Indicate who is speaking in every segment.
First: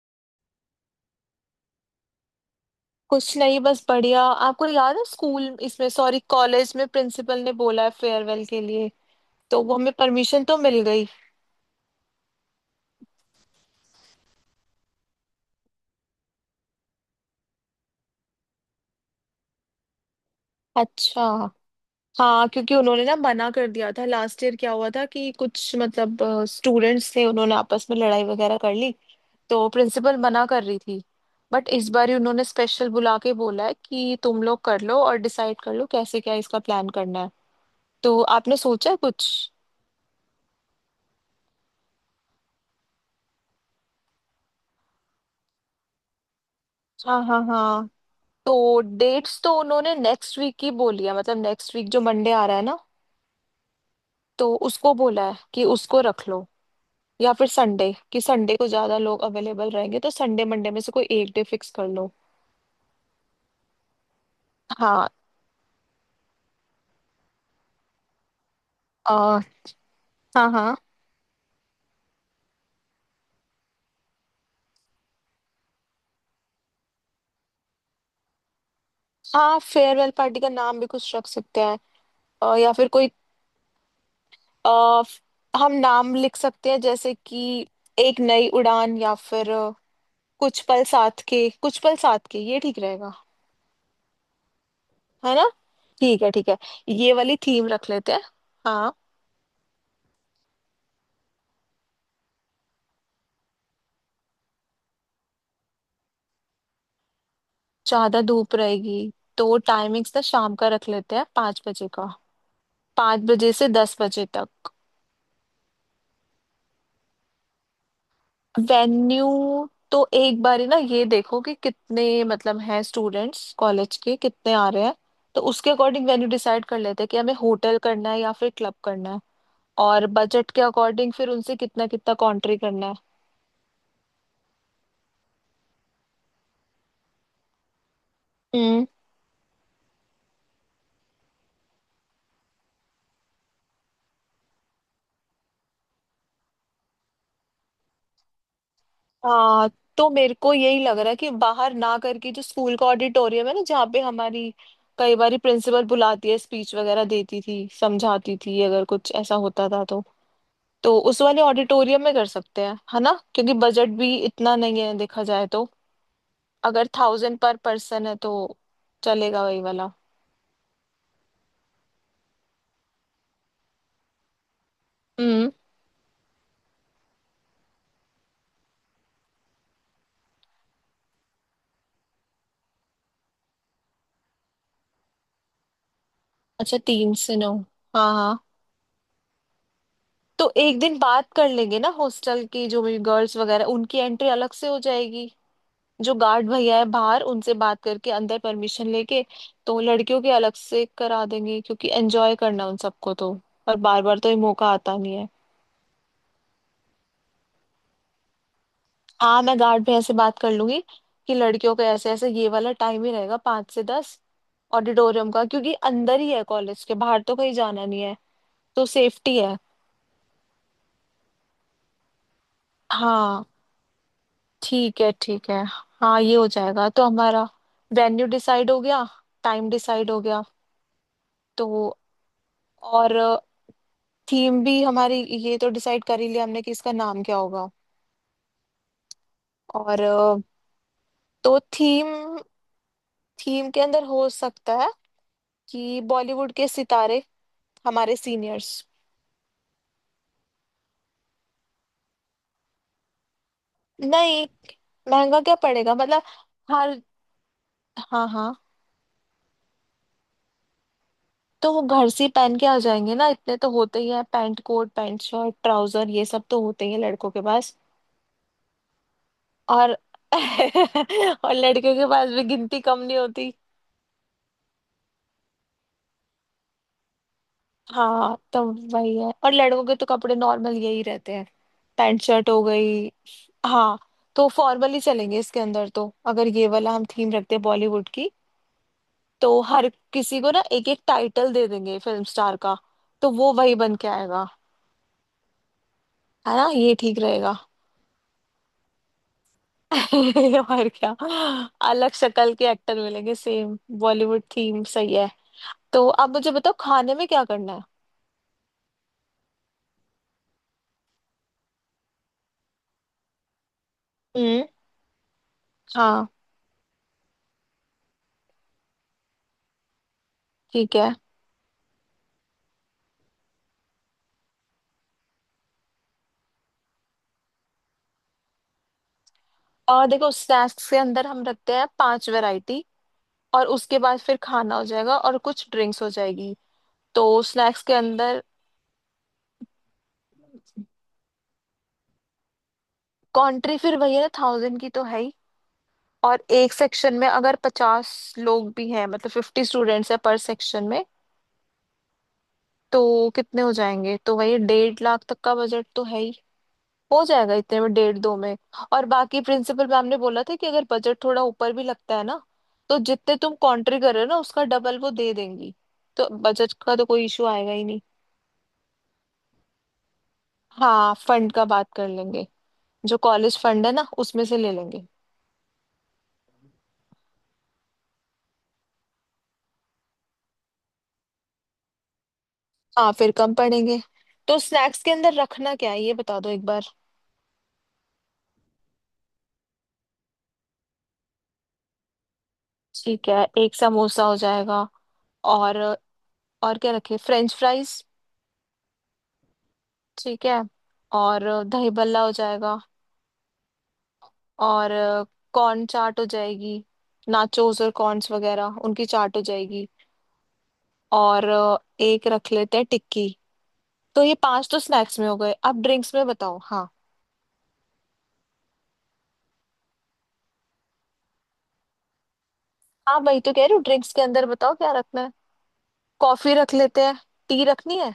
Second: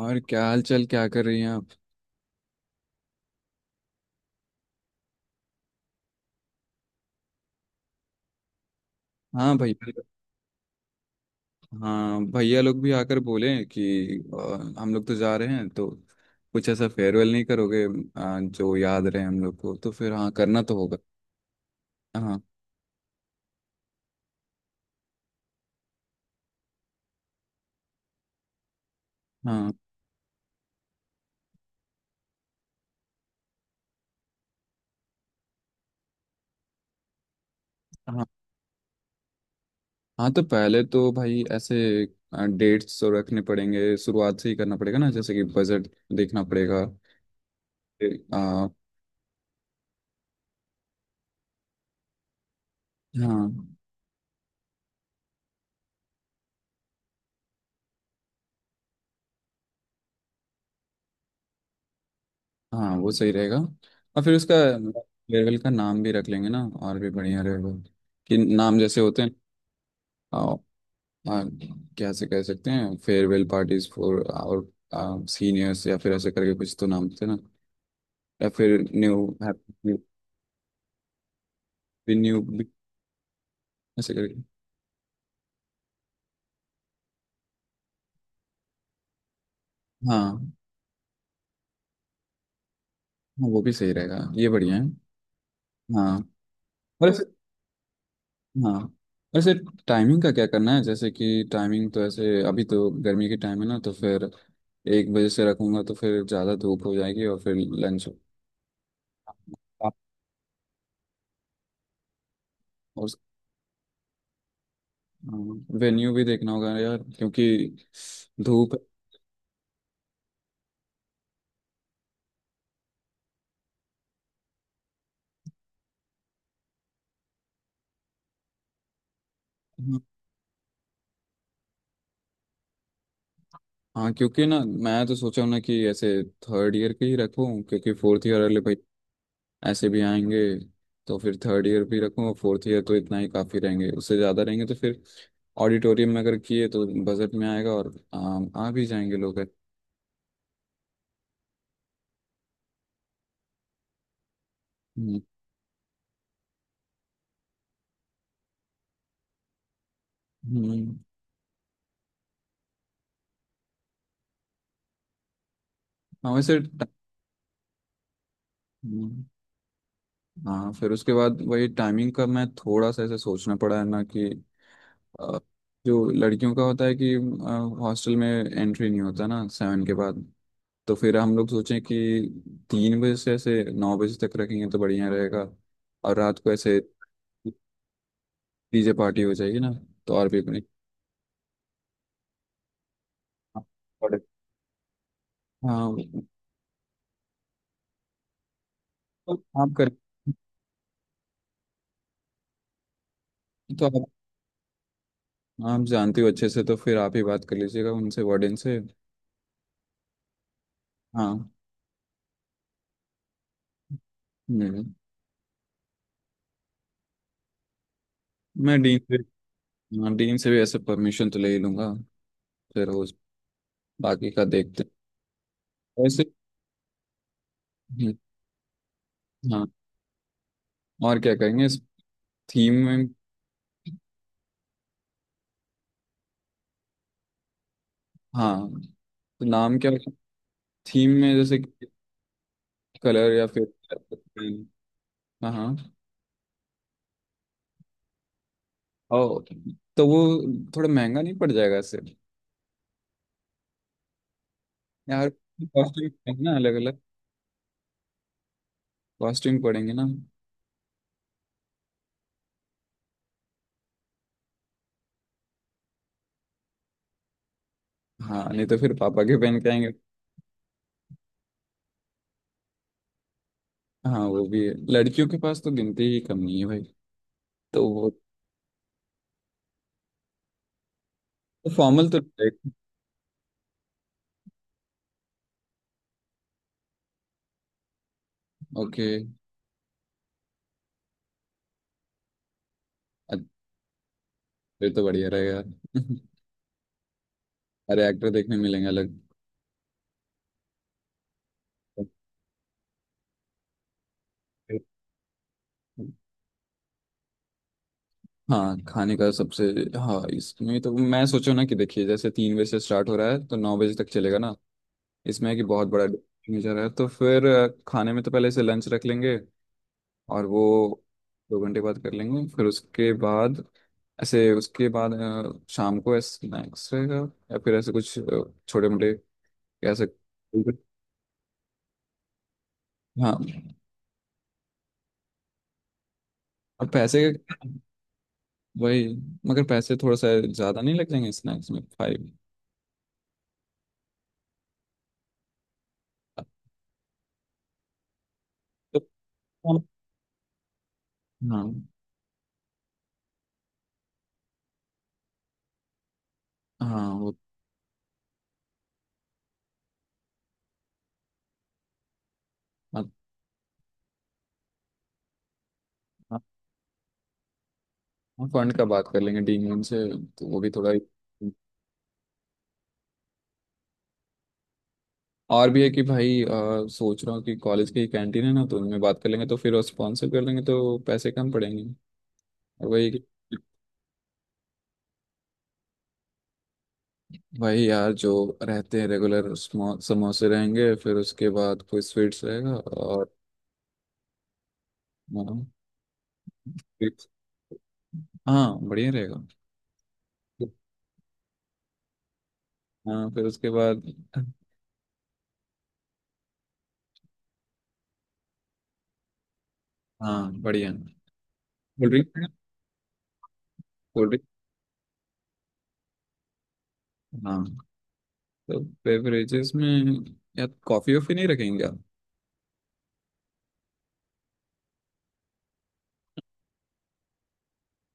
Speaker 1: और क्या हाल चाल क्या कर रही हैं आप?
Speaker 2: कुछ नहीं, बस बढ़िया। आपको याद है स्कूल, इसमें सॉरी कॉलेज में प्रिंसिपल ने बोला है फेयरवेल के लिए।
Speaker 1: हाँ,
Speaker 2: तो
Speaker 1: भाई।
Speaker 2: वो हमें परमिशन तो मिल गई।
Speaker 1: हाँ, भैया लोग भी आकर बोले कि हम लोग तो जा रहे हैं, तो कुछ ऐसा फेयरवेल नहीं करोगे जो याद रहे हम लोग को, तो फिर हाँ करना तो होगा।
Speaker 2: अच्छा।
Speaker 1: हाँ,
Speaker 2: हाँ, क्योंकि उन्होंने ना मना कर दिया था। लास्ट ईयर क्या हुआ था कि कुछ मतलब स्टूडेंट्स थे, उन्होंने आपस में लड़ाई वगैरह कर ली। तो
Speaker 1: हाँ,
Speaker 2: प्रिंसिपल मना कर रही थी। बट इस बार ही उन्होंने स्पेशल बुला के बोला है कि तुम लोग कर लो और डिसाइड कर लो कैसे क्या इसका प्लान करना है। तो
Speaker 1: हाँ।
Speaker 2: आपने सोचा है कुछ?
Speaker 1: हाँ, तो पहले तो भाई ऐसे डेट्स तो रखने पड़ेंगे, शुरुआत से ही करना पड़ेगा ना, जैसे कि बजट देखना पड़ेगा।
Speaker 2: हाँ हाँ हाँ।
Speaker 1: फिर।
Speaker 2: तो डेट्स तो उन्होंने नेक्स्ट वीक की बोली है, मतलब नेक्स्ट वीक जो मंडे आ रहा है ना,
Speaker 1: हाँ,
Speaker 2: तो उसको बोला है कि उसको रख लो। या फिर संडे, कि संडे को ज्यादा लोग अवेलेबल रहेंगे, तो संडे मंडे में से कोई एक डे फिक्स कर लो।
Speaker 1: हाँ, वो सही रहेगा और फिर उसका
Speaker 2: हाँ।
Speaker 1: फेयरवेल का नाम भी रख लेंगे ना, और भी बढ़िया रहेगा कि नाम जैसे होते
Speaker 2: अ,
Speaker 1: हैं।
Speaker 2: हाँ हाँ
Speaker 1: हाँ। कैसे कह सकते हैं, farewell parties for our seniors, या फिर ऐसे करके कुछ तो नाम थे ना। या फिर न्यू
Speaker 2: हाँ।
Speaker 1: हैप्पी
Speaker 2: फेयरवेल पार्टी का नाम भी कुछ रख सकते हैं।
Speaker 1: न्यू
Speaker 2: या फिर कोई,
Speaker 1: ऐसे करके।
Speaker 2: अ, हम नाम लिख सकते हैं, जैसे कि एक नई उड़ान, या फिर
Speaker 1: हाँ,
Speaker 2: कुछ पल साथ के, कुछ पल साथ के, ये ठीक रहेगा।
Speaker 1: हाँ, वो भी सही रहेगा, ये बढ़िया है।
Speaker 2: है ना?
Speaker 1: हाँ।
Speaker 2: ठीक है ठीक है,
Speaker 1: और
Speaker 2: ये
Speaker 1: ऐसे।
Speaker 2: वाली थीम रख लेते हैं।
Speaker 1: हाँ।
Speaker 2: हाँ।
Speaker 1: और ऐसे टाइमिंग का क्या करना है, जैसे कि टाइमिंग तो ऐसे अभी तो गर्मी की टाइम है ना, तो फिर 1 बजे से रखूंगा तो फिर ज़्यादा धूप हो जाएगी और फिर लंच।
Speaker 2: ज्यादा धूप रहेगी, तो टाइमिंग्स ना शाम का रख लेते हैं, 5 बजे का।
Speaker 1: और
Speaker 2: 5 बजे से 10 बजे तक।
Speaker 1: वेन्यू भी देखना होगा यार, क्योंकि धूप।
Speaker 2: वेन्यू तो एक बार ही ना ये देखो कि कितने मतलब हैं स्टूडेंट्स, कॉलेज के कितने आ रहे हैं। तो उसके अकॉर्डिंग वेन्यू डिसाइड कर लेते हैं कि हमें होटल करना है या फिर क्लब करना है। और बजट के अकॉर्डिंग फिर उनसे कितना कितना कॉन्ट्री करना
Speaker 1: हाँ, क्योंकि ना मैं तो सोचा हूँ ना कि ऐसे थर्ड ईयर के ही रखूँ, क्योंकि फोर्थ ईयर वाले भाई
Speaker 2: है।
Speaker 1: ऐसे भी आएंगे, तो फिर थर्ड ईयर भी रखूँ और फोर्थ ईयर तो इतना ही काफ़ी रहेंगे। उससे ज़्यादा रहेंगे तो फिर ऑडिटोरियम में अगर किए तो बजट में आएगा और आ भी जाएंगे लोग।
Speaker 2: हाँ। तो मेरे को यही लग रहा है कि बाहर ना करके जो स्कूल का ऑडिटोरियम है ना, जहाँ पे हमारी कई
Speaker 1: हम्म,
Speaker 2: बार प्रिंसिपल बुलाती है, स्पीच वगैरह देती थी, समझाती थी अगर कुछ ऐसा होता था तो
Speaker 1: हम्म।
Speaker 2: तो उस वाले ऑडिटोरियम में कर सकते हैं, है ना, क्योंकि बजट भी इतना नहीं है देखा जाए तो।
Speaker 1: हाँ, वैसे
Speaker 2: अगर थाउजेंड पर पर्सन है तो
Speaker 1: हम्म।
Speaker 2: चलेगा वही वाला।
Speaker 1: हाँ, फिर उसके बाद वही टाइमिंग का मैं थोड़ा सा ऐसे सोचना पड़ा है ना कि अ,
Speaker 2: हम्म।
Speaker 1: जो लड़कियों का होता है कि हॉस्टल में एंट्री नहीं होता ना 7 के बाद, तो फिर हम लोग सोचें कि 3 बजे से ऐसे 9 बजे तक रखेंगे तो बढ़िया रहेगा, और रात को ऐसे
Speaker 2: अच्छा, 3 से 9। हाँ हाँ।
Speaker 1: डीजे पार्टी हो जाएगी ना, तो और भी
Speaker 2: तो
Speaker 1: अपने
Speaker 2: एक दिन बात कर लेंगे ना हॉस्टल की, जो भी गर्ल्स वगैरह, उनकी
Speaker 1: और-
Speaker 2: एंट्री अलग से हो जाएगी।
Speaker 1: हाँ।
Speaker 2: जो गार्ड भैया है बाहर उनसे बात करके अंदर परमिशन लेके,
Speaker 1: तो आप
Speaker 2: तो
Speaker 1: कर।
Speaker 2: लड़कियों के अलग से करा देंगे, क्योंकि एंजॉय करना है उन सबको तो। और
Speaker 1: तो आप
Speaker 2: बार बार तो ये मौका आता नहीं है।
Speaker 1: आप जानते हो अच्छे से, तो फिर आप ही बात कर लीजिएगा उनसे, वार्डन से।
Speaker 2: हाँ, मैं गार्ड भैया से बात कर लूंगी कि
Speaker 1: हाँ।
Speaker 2: लड़कियों का ऐसे ऐसे ये वाला टाइम ही रहेगा, 5 से 10,
Speaker 1: हम्म।
Speaker 2: ऑडिटोरियम का, क्योंकि अंदर ही है कॉलेज के, बाहर तो कहीं जाना नहीं है,
Speaker 1: मैं
Speaker 2: तो
Speaker 1: डीन से।
Speaker 2: सेफ्टी है।
Speaker 1: हाँ, डीन से भी ऐसे परमिशन तो ले ही लूँगा। फिर उस
Speaker 2: हाँ,
Speaker 1: बाकी का देखते
Speaker 2: ठीक है ठीक है।
Speaker 1: हैं
Speaker 2: हाँ
Speaker 1: वैसे।
Speaker 2: ये हो जाएगा। तो हमारा
Speaker 1: हम्म।
Speaker 2: वेन्यू डिसाइड हो गया,
Speaker 1: हाँ,
Speaker 2: टाइम डिसाइड हो गया।
Speaker 1: और क्या करेंगे
Speaker 2: तो
Speaker 1: इस थीम में?
Speaker 2: और थीम भी हमारी, ये तो डिसाइड कर ही लिया हमने कि इसका नाम क्या होगा।
Speaker 1: हाँ, तो नाम क्या?
Speaker 2: और
Speaker 1: थीम में
Speaker 2: तो
Speaker 1: जैसे
Speaker 2: थीम,
Speaker 1: कलर या फिर
Speaker 2: थीम के अंदर हो
Speaker 1: पेन।
Speaker 2: सकता है
Speaker 1: हाँ, हाँ।
Speaker 2: कि बॉलीवुड के सितारे, हमारे सीनियर्स।
Speaker 1: ओ, तो वो थोड़ा महंगा नहीं पड़ जाएगा इससे?
Speaker 2: नहीं,
Speaker 1: यार
Speaker 2: महंगा क्या पड़ेगा,
Speaker 1: कॉस्ट्यूम
Speaker 2: मतलब।
Speaker 1: पड़ेंगे ना अलग
Speaker 2: हर
Speaker 1: अलग।
Speaker 2: हाँ हाँ।
Speaker 1: कॉस्ट्यूम पड़ेंगे ना।
Speaker 2: तो वो घर से ही पहन के आ जाएंगे ना, इतने तो होते ही हैं, pant coat, pant shirt, trouser, ये सब तो होते ही हैं लड़कों के पास।
Speaker 1: हाँ, नहीं तो फिर पापा के पहन के
Speaker 2: और
Speaker 1: आएंगे।
Speaker 2: और लड़कियों के पास भी गिनती कम नहीं होती।
Speaker 1: हाँ, वो भी है, लड़कियों के पास तो गिनती ही कम नहीं है भाई। तो वो।
Speaker 2: हाँ, तो वही है, और लड़कों के तो कपड़े नॉर्मल यही रहते हैं,
Speaker 1: तो फॉर्मल तो
Speaker 2: पैंट शर्ट हो
Speaker 1: रहेगा।
Speaker 2: गई। हाँ। तो फॉर्मल ही चलेंगे इसके अंदर तो, अगर ये वाला हम थीम रखते हैं बॉलीवुड की।
Speaker 1: ओके।
Speaker 2: तो हर किसी को ना एक एक टाइटल दे देंगे फिल्म स्टार का, तो वो वही बन के आएगा।
Speaker 1: फिर तो बढ़िया रहेगा।
Speaker 2: है ना, ये ठीक रहेगा।
Speaker 1: अरे, एक्टर देखने मिलेंगे अलग।
Speaker 2: और क्या, अलग शक्ल के एक्टर मिलेंगे, सेम बॉलीवुड थीम सही है। तो अब मुझे बताओ खाने में क्या करना है।
Speaker 1: हाँ, खाने का सबसे। हाँ, इसमें तो मैं सोचो ना कि देखिए जैसे 3 बजे से स्टार्ट हो रहा है तो 9 बजे तक चलेगा ना।
Speaker 2: हम्म।
Speaker 1: इसमें है कि बहुत बड़ा
Speaker 2: हाँ
Speaker 1: नेचर है, तो फिर खाने में तो पहले से लंच रख लेंगे और
Speaker 2: ठीक
Speaker 1: वो
Speaker 2: है।
Speaker 1: 2 घंटे बाद कर लेंगे, फिर उसके बाद ऐसे उसके बाद शाम को स्नैक्स रहेगा या फिर ऐसे कुछ छोटे मोटे। ऐसे।
Speaker 2: और देखो, स्नैक्स के अंदर हम रखते हैं पांच वैरायटी,
Speaker 1: हाँ,
Speaker 2: और उसके बाद फिर खाना हो जाएगा और कुछ ड्रिंक्स हो जाएगी।
Speaker 1: और पैसे
Speaker 2: तो स्नैक्स के अंदर
Speaker 1: वही, मगर पैसे थोड़ा सा ज़्यादा नहीं लग जाएंगे स्नैक्स में 5?
Speaker 2: कंट्री फिर वही है ना, थाउजेंड की तो है ही। और एक सेक्शन में अगर 50 लोग भी
Speaker 1: तो।
Speaker 2: हैं, मतलब 50
Speaker 1: हाँ,
Speaker 2: स्टूडेंट्स है पर सेक्शन में,
Speaker 1: हाँ,
Speaker 2: तो कितने हो जाएंगे? तो वही 1.5 लाख तक का बजट तो है ही। हो
Speaker 1: वो।
Speaker 2: जाएगा इतने में, डेढ़ दो में। और बाकी प्रिंसिपल मैम ने बोला था कि अगर बजट थोड़ा ऊपर भी लगता है ना, तो
Speaker 1: हाँ,
Speaker 2: जितने तुम कंट्री कर रहे हो ना, उसका डबल वो दे देंगी। तो
Speaker 1: हाँ,
Speaker 2: बजट का तो कोई इशू आएगा ही नहीं।
Speaker 1: फंड का बात कर लेंगे डीन से, तो वो भी थोड़ा।
Speaker 2: हाँ, फंड का बात कर लेंगे, जो कॉलेज फंड है ना उसमें से ले लेंगे।
Speaker 1: और भी है कि भाई सोच रहा हूँ कि कॉलेज की कैंटीन है ना, तो उनमें बात कर लेंगे तो फिर वो स्पॉन्सर कर लेंगे, तो पैसे कम पड़ेंगे और वही।
Speaker 2: हाँ, फिर कम पड़ेंगे। तो स्नैक्स के अंदर रखना क्या है, ये बता दो एक बार।
Speaker 1: भाई यार जो रहते हैं रेगुलर समोसे रहेंगे, फिर उसके बाद कोई स्वीट्स रहेगा
Speaker 2: ठीक
Speaker 1: और
Speaker 2: है, एक समोसा हो जाएगा।
Speaker 1: हाँ।
Speaker 2: और और क्या रखे,
Speaker 1: sweets-
Speaker 2: फ्रेंच फ्राइज?
Speaker 1: हाँ, बढ़िया रहेगा।
Speaker 2: ठीक है। और दही भल्ला हो जाएगा।
Speaker 1: हाँ, फिर उसके बाद।
Speaker 2: और कॉर्न चाट हो जाएगी, नाचोस और कॉर्न्स वगैरह उनकी चाट हो जाएगी।
Speaker 1: हाँ, बढ़िया।
Speaker 2: और
Speaker 1: कोल्ड
Speaker 2: एक
Speaker 1: ड्रिंक।
Speaker 2: रख लेते हैं टिक्की। तो
Speaker 1: कोल्ड
Speaker 2: ये
Speaker 1: ड्रिंक।
Speaker 2: पांच तो स्नैक्स में हो गए, अब ड्रिंक्स में बताओ। हाँ।
Speaker 1: हाँ, तो बेवरेजेस में यार कॉफ़ी वॉफ़ी नहीं रखेंगे?
Speaker 2: हाँ, वही तो कह रही हूँ, ड्रिंक्स के अंदर बताओ क्या रखना है। कॉफी रख लेते हैं। टी रखनी है?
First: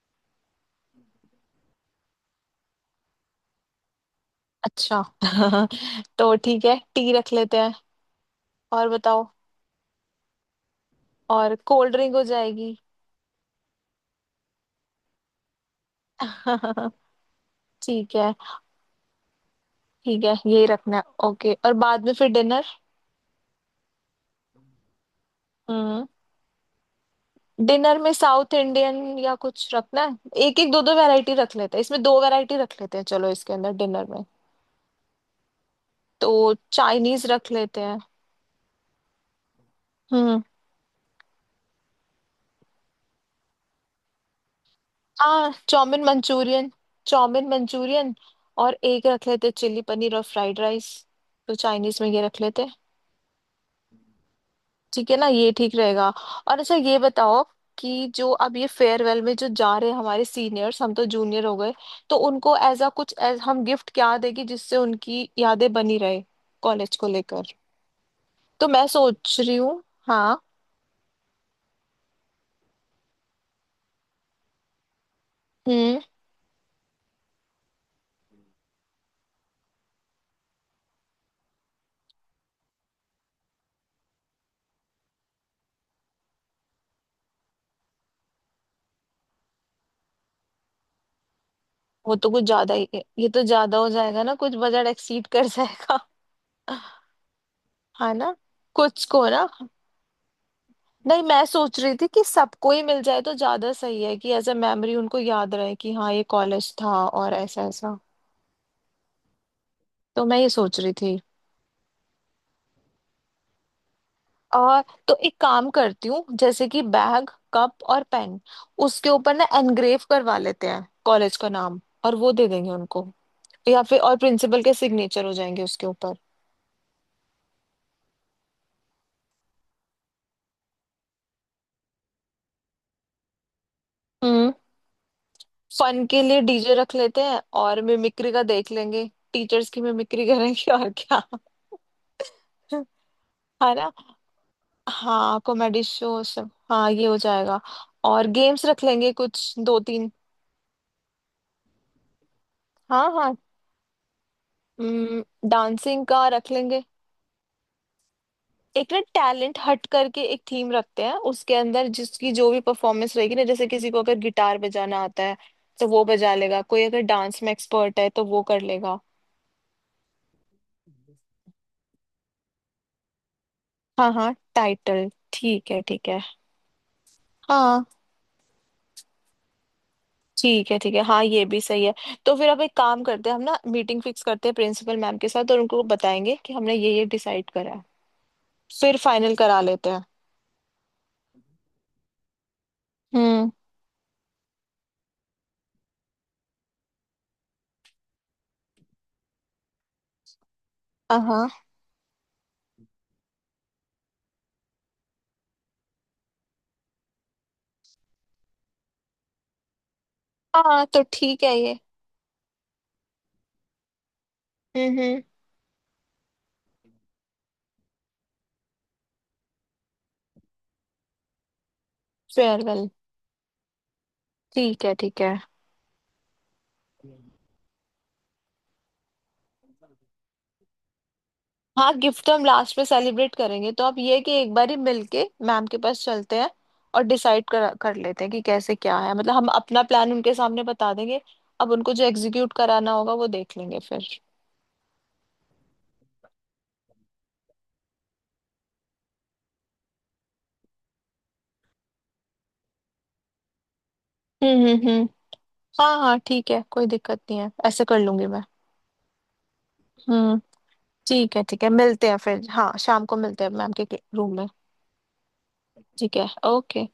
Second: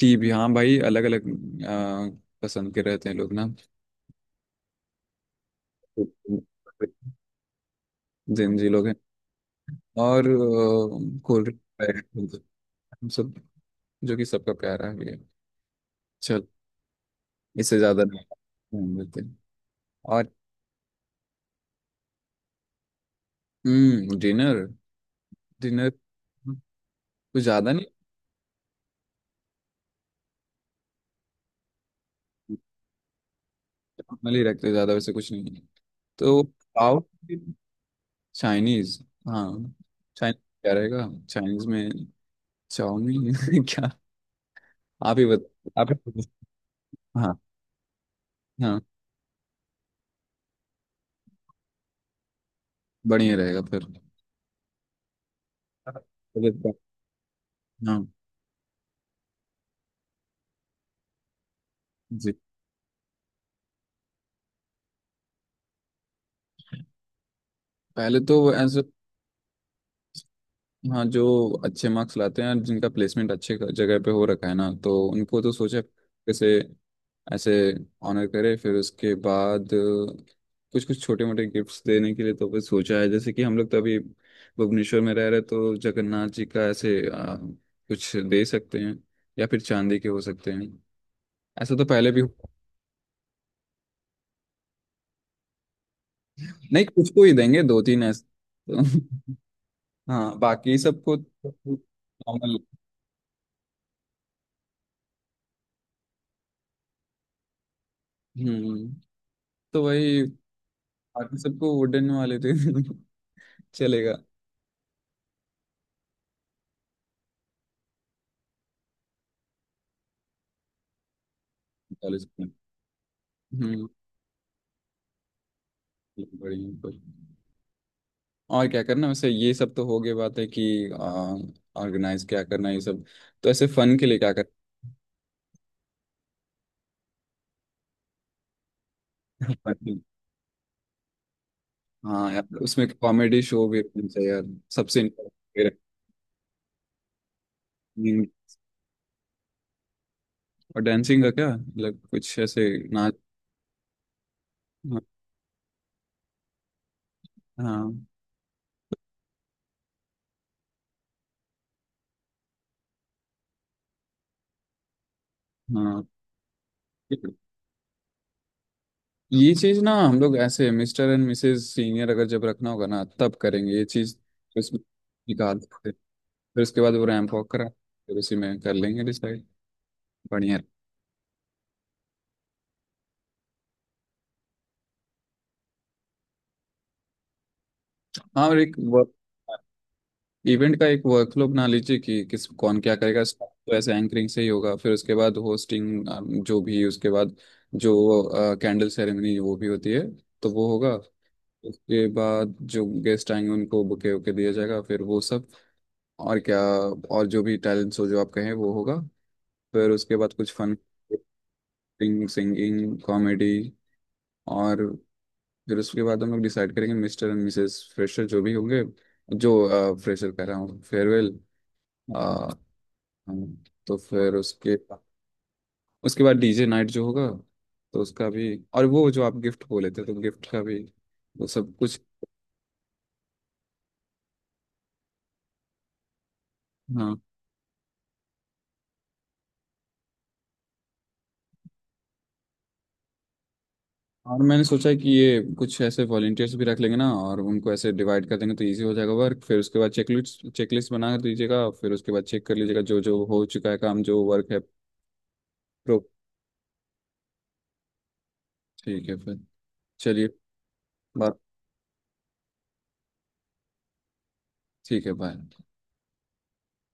Speaker 1: टी भी, हाँ भाई, अलग अलग पसंद के रहते हैं लोग ना,
Speaker 2: अच्छा तो
Speaker 1: जिन
Speaker 2: ठीक है, टी रख लेते हैं,
Speaker 1: जी लोग
Speaker 2: और
Speaker 1: हैं।
Speaker 2: बताओ।
Speaker 1: और कोल्ड
Speaker 2: और कोल्ड ड्रिंक हो
Speaker 1: ड्रिंक
Speaker 2: जाएगी।
Speaker 1: हम सब, जो कि सबका प्यारा है। चल, इससे ज्यादा
Speaker 2: ठीक
Speaker 1: नहीं
Speaker 2: है
Speaker 1: हम लेते हैं।
Speaker 2: ठीक
Speaker 1: और
Speaker 2: है, यही रखना है, ओके। और बाद में फिर डिनर।
Speaker 1: डिनर। डिनर
Speaker 2: हम्म।
Speaker 1: कुछ ज्यादा नहीं,
Speaker 2: डिनर में साउथ इंडियन या कुछ रखना है, एक एक दो दो वैरायटी रख लेते हैं इसमें, दो वैरायटी रख लेते हैं चलो इसके अंदर डिनर में।
Speaker 1: नॉर्मली रखते हैं, ज्यादा वैसे कुछ नहीं है, तो
Speaker 2: तो
Speaker 1: पाव
Speaker 2: चाइनीज रख लेते हैं।
Speaker 1: चाइनीज। हाँ, चाइनीज
Speaker 2: हम्म।
Speaker 1: क्या रहेगा चाइनीज में? चाउमीन क्या? आप ही बत
Speaker 2: हाँ,
Speaker 1: आप ही
Speaker 2: चाउमिन
Speaker 1: बता-
Speaker 2: मंचूरियन,
Speaker 1: हाँ,
Speaker 2: चाउमिन मंचूरियन। और
Speaker 1: हाँ,
Speaker 2: एक रख लेते हैं चिल्ली पनीर और फ्राइड राइस। तो चाइनीज में ये रख लेते हैं।
Speaker 1: बढ़िया रहेगा फिर।
Speaker 2: ठीक है ना, ये ठीक रहेगा। और अच्छा ये बताओ
Speaker 1: हाँ
Speaker 2: कि जो अब ये फेयरवेल में जो जा रहे हैं हमारे सीनियर्स, हम तो जूनियर हो गए, तो
Speaker 1: जी,
Speaker 2: उनको एज अ कुछ as हम गिफ्ट क्या देगी जिससे उनकी यादें बनी रहे कॉलेज को लेकर।
Speaker 1: पहले तो
Speaker 2: तो
Speaker 1: ऐसे।
Speaker 2: मैं सोच रही हूँ, हाँ।
Speaker 1: हाँ, जो अच्छे मार्क्स लाते हैं और जिनका प्लेसमेंट अच्छे जगह पे हो रखा है ना, तो उनको तो सोचा
Speaker 2: हम्म।
Speaker 1: कैसे ऐसे ऑनर करे, फिर उसके बाद कुछ कुछ छोटे मोटे गिफ्ट्स देने के लिए तो फिर सोचा है जैसे कि हम लोग तो अभी भुवनेश्वर में रह रहे, तो जगन्नाथ जी का ऐसे कुछ दे सकते हैं, या फिर चांदी के हो सकते हैं, ऐसा तो पहले
Speaker 2: वो
Speaker 1: भी
Speaker 2: तो कुछ
Speaker 1: हुआ।
Speaker 2: ज्यादा ही है, ये तो ज्यादा हो जाएगा ना, कुछ बजट एक्सीड कर जाएगा।
Speaker 1: नहीं, कुछ को ही देंगे, दो तीन
Speaker 2: हाँ
Speaker 1: ऐसे।
Speaker 2: ना। कुछ को
Speaker 1: तो,
Speaker 2: ना।
Speaker 1: हाँ, बाकी सबको
Speaker 2: नहीं, मैं सोच रही थी कि
Speaker 1: नॉर्मल।
Speaker 2: सबको ही मिल जाए तो ज्यादा सही है, कि एज अ मेमोरी उनको याद रहे कि हाँ, ये कॉलेज था और ऐसा ऐसा।
Speaker 1: हम्म तो वही
Speaker 2: तो मैं ये सोच रही थी।
Speaker 1: बाकी सबको वुडन वाले थे चलेगा।
Speaker 2: आ, तो एक काम करती हूँ, जैसे कि बैग, कप और पेन, उसके ऊपर ना एनग्रेव करवा लेते हैं कॉलेज का नाम, और
Speaker 1: कॉलेज
Speaker 2: वो
Speaker 1: में।
Speaker 2: दे देंगे उनको। या
Speaker 1: हम्म
Speaker 2: फिर और प्रिंसिपल के सिग्नेचर हो जाएंगे उसके ऊपर।
Speaker 1: बढ़िया, पर। और क्या करना वैसे? ये सब तो हो गई बात है कि ऑर्गेनाइज क्या करना है, ये सब। तो ऐसे फन के लिए क्या करना?
Speaker 2: हम्म। फन के लिए डीजे रख लेते हैं, और मिमिक्री का देख लेंगे, टीचर्स की
Speaker 1: Fun।
Speaker 2: मिमिक्री करेंगे, और क्या
Speaker 1: हाँ यार, उसमें कॉमेडी शो
Speaker 2: है
Speaker 1: भी
Speaker 2: ना।
Speaker 1: होना चाहिए यार, सबसे important
Speaker 2: हाँ,
Speaker 1: मेरा।
Speaker 2: कॉमेडी शो सब, हाँ ये हो जाएगा।
Speaker 1: हम्म,
Speaker 2: और गेम्स रख लेंगे कुछ दो तीन।
Speaker 1: और डांसिंग का क्या? मतलब कुछ ऐसे
Speaker 2: हाँ
Speaker 1: नाच।
Speaker 2: हाँ।
Speaker 1: हाँ,
Speaker 2: हम्म, डांसिंग का रख लेंगे।
Speaker 1: हाँ,
Speaker 2: एक ना टैलेंट हट करके एक थीम रखते हैं उसके अंदर, जिसकी जो भी परफॉर्मेंस रहेगी ना, जैसे किसी को अगर गिटार बजाना आता है तो
Speaker 1: हाँ।
Speaker 2: वो बजा लेगा, कोई अगर डांस में एक्सपर्ट है तो वो कर लेगा।
Speaker 1: ये चीज ना हम लोग ऐसे मिस्टर एंड मिसेस सीनियर अगर जब रखना होगा ना तब करेंगे ये
Speaker 2: हाँ
Speaker 1: चीज,
Speaker 2: हाँ,
Speaker 1: इसमें
Speaker 2: टाइटल
Speaker 1: निकाल
Speaker 2: ठीक है
Speaker 1: सकते,
Speaker 2: ठीक है।
Speaker 1: फिर उसके बाद वो रैंप वॉक करा,
Speaker 2: हाँ,
Speaker 1: फिर उसी में कर लेंगे डिसाइड। बढ़िया।
Speaker 2: ठीक है ठीक है, हाँ ये भी सही है। तो फिर अब एक काम करते हैं हम ना, मीटिंग फिक्स करते हैं प्रिंसिपल मैम के साथ, और उनको बताएंगे कि हमने ये डिसाइड करा है,
Speaker 1: हाँ, और एक
Speaker 2: फिर
Speaker 1: वर्क,
Speaker 2: फाइनल करा लेते हैं।
Speaker 1: इवेंट का एक वर्कफ्लो बना लीजिए कि किस कौन क्या करेगा।
Speaker 2: हम्म।
Speaker 1: स्टार्ट तो ऐसे एंकरिंग से ही होगा, फिर उसके बाद होस्टिंग, जो भी। उसके बाद जो कैंडल सेरेमनी वो भी होती है, तो वो होगा।
Speaker 2: हाँ हाँ
Speaker 1: उसके बाद जो गेस्ट आएंगे उनको बुके वुके दिया जाएगा, फिर वो सब और क्या, और जो भी टैलेंट्स हो जो आप कहें वो होगा। फिर उसके बाद कुछ फन,
Speaker 2: हाँ, तो ठीक है ये।
Speaker 1: सिंगिंग, कॉमेडी और
Speaker 2: हम्म।
Speaker 1: फिर उसके बाद हम लोग डिसाइड करेंगे मिस्टर एंड मिसेस फ्रेशर जो भी होंगे। जो फ्रेशर कह रहा हूँ, फेयरवेल।
Speaker 2: फेयरवेल।
Speaker 1: तो फिर उसके
Speaker 2: ठीक है ठीक है।
Speaker 1: उसके बाद डीजे नाइट जो होगा, तो उसका भी, और वो जो आप गिफ्ट बोले थे तो गिफ्ट का भी, वो सब
Speaker 2: हाँ,
Speaker 1: कुछ।
Speaker 2: गिफ्ट तो हम लास्ट में सेलिब्रेट करेंगे, तो आप ये है कि एक बार ही मिलके मैम के पास चलते हैं और
Speaker 1: हाँ,
Speaker 2: डिसाइड कर कर लेते हैं कि कैसे क्या है, मतलब हम अपना प्लान उनके सामने बता देंगे। अब उनको जो एग्जीक्यूट कराना होगा वो देख लेंगे फिर।
Speaker 1: और मैंने सोचा है कि ये कुछ ऐसे वॉलेंटियर्स भी रख लेंगे ना, और उनको ऐसे डिवाइड कर देंगे तो इजी हो जाएगा वर्क, फिर उसके बाद चेकलिस्ट चेकलिस्ट बना दीजिएगा, फिर उसके बाद चेक कर लीजिएगा जो जो हो चुका है काम, जो वर्क है।
Speaker 2: हम्म। हाँ
Speaker 1: प्रो।
Speaker 2: हाँ, ठीक है, कोई दिक्कत नहीं है, ऐसे कर लूंगी मैं।
Speaker 1: ठीक है, फिर चलिए
Speaker 2: हम्म। ठीक
Speaker 1: बात।
Speaker 2: है ठीक है, मिलते हैं फिर, हाँ शाम को मिलते हैं मैम के रूम में।
Speaker 1: ठीक है, बाय।
Speaker 2: ठीक है, ओके।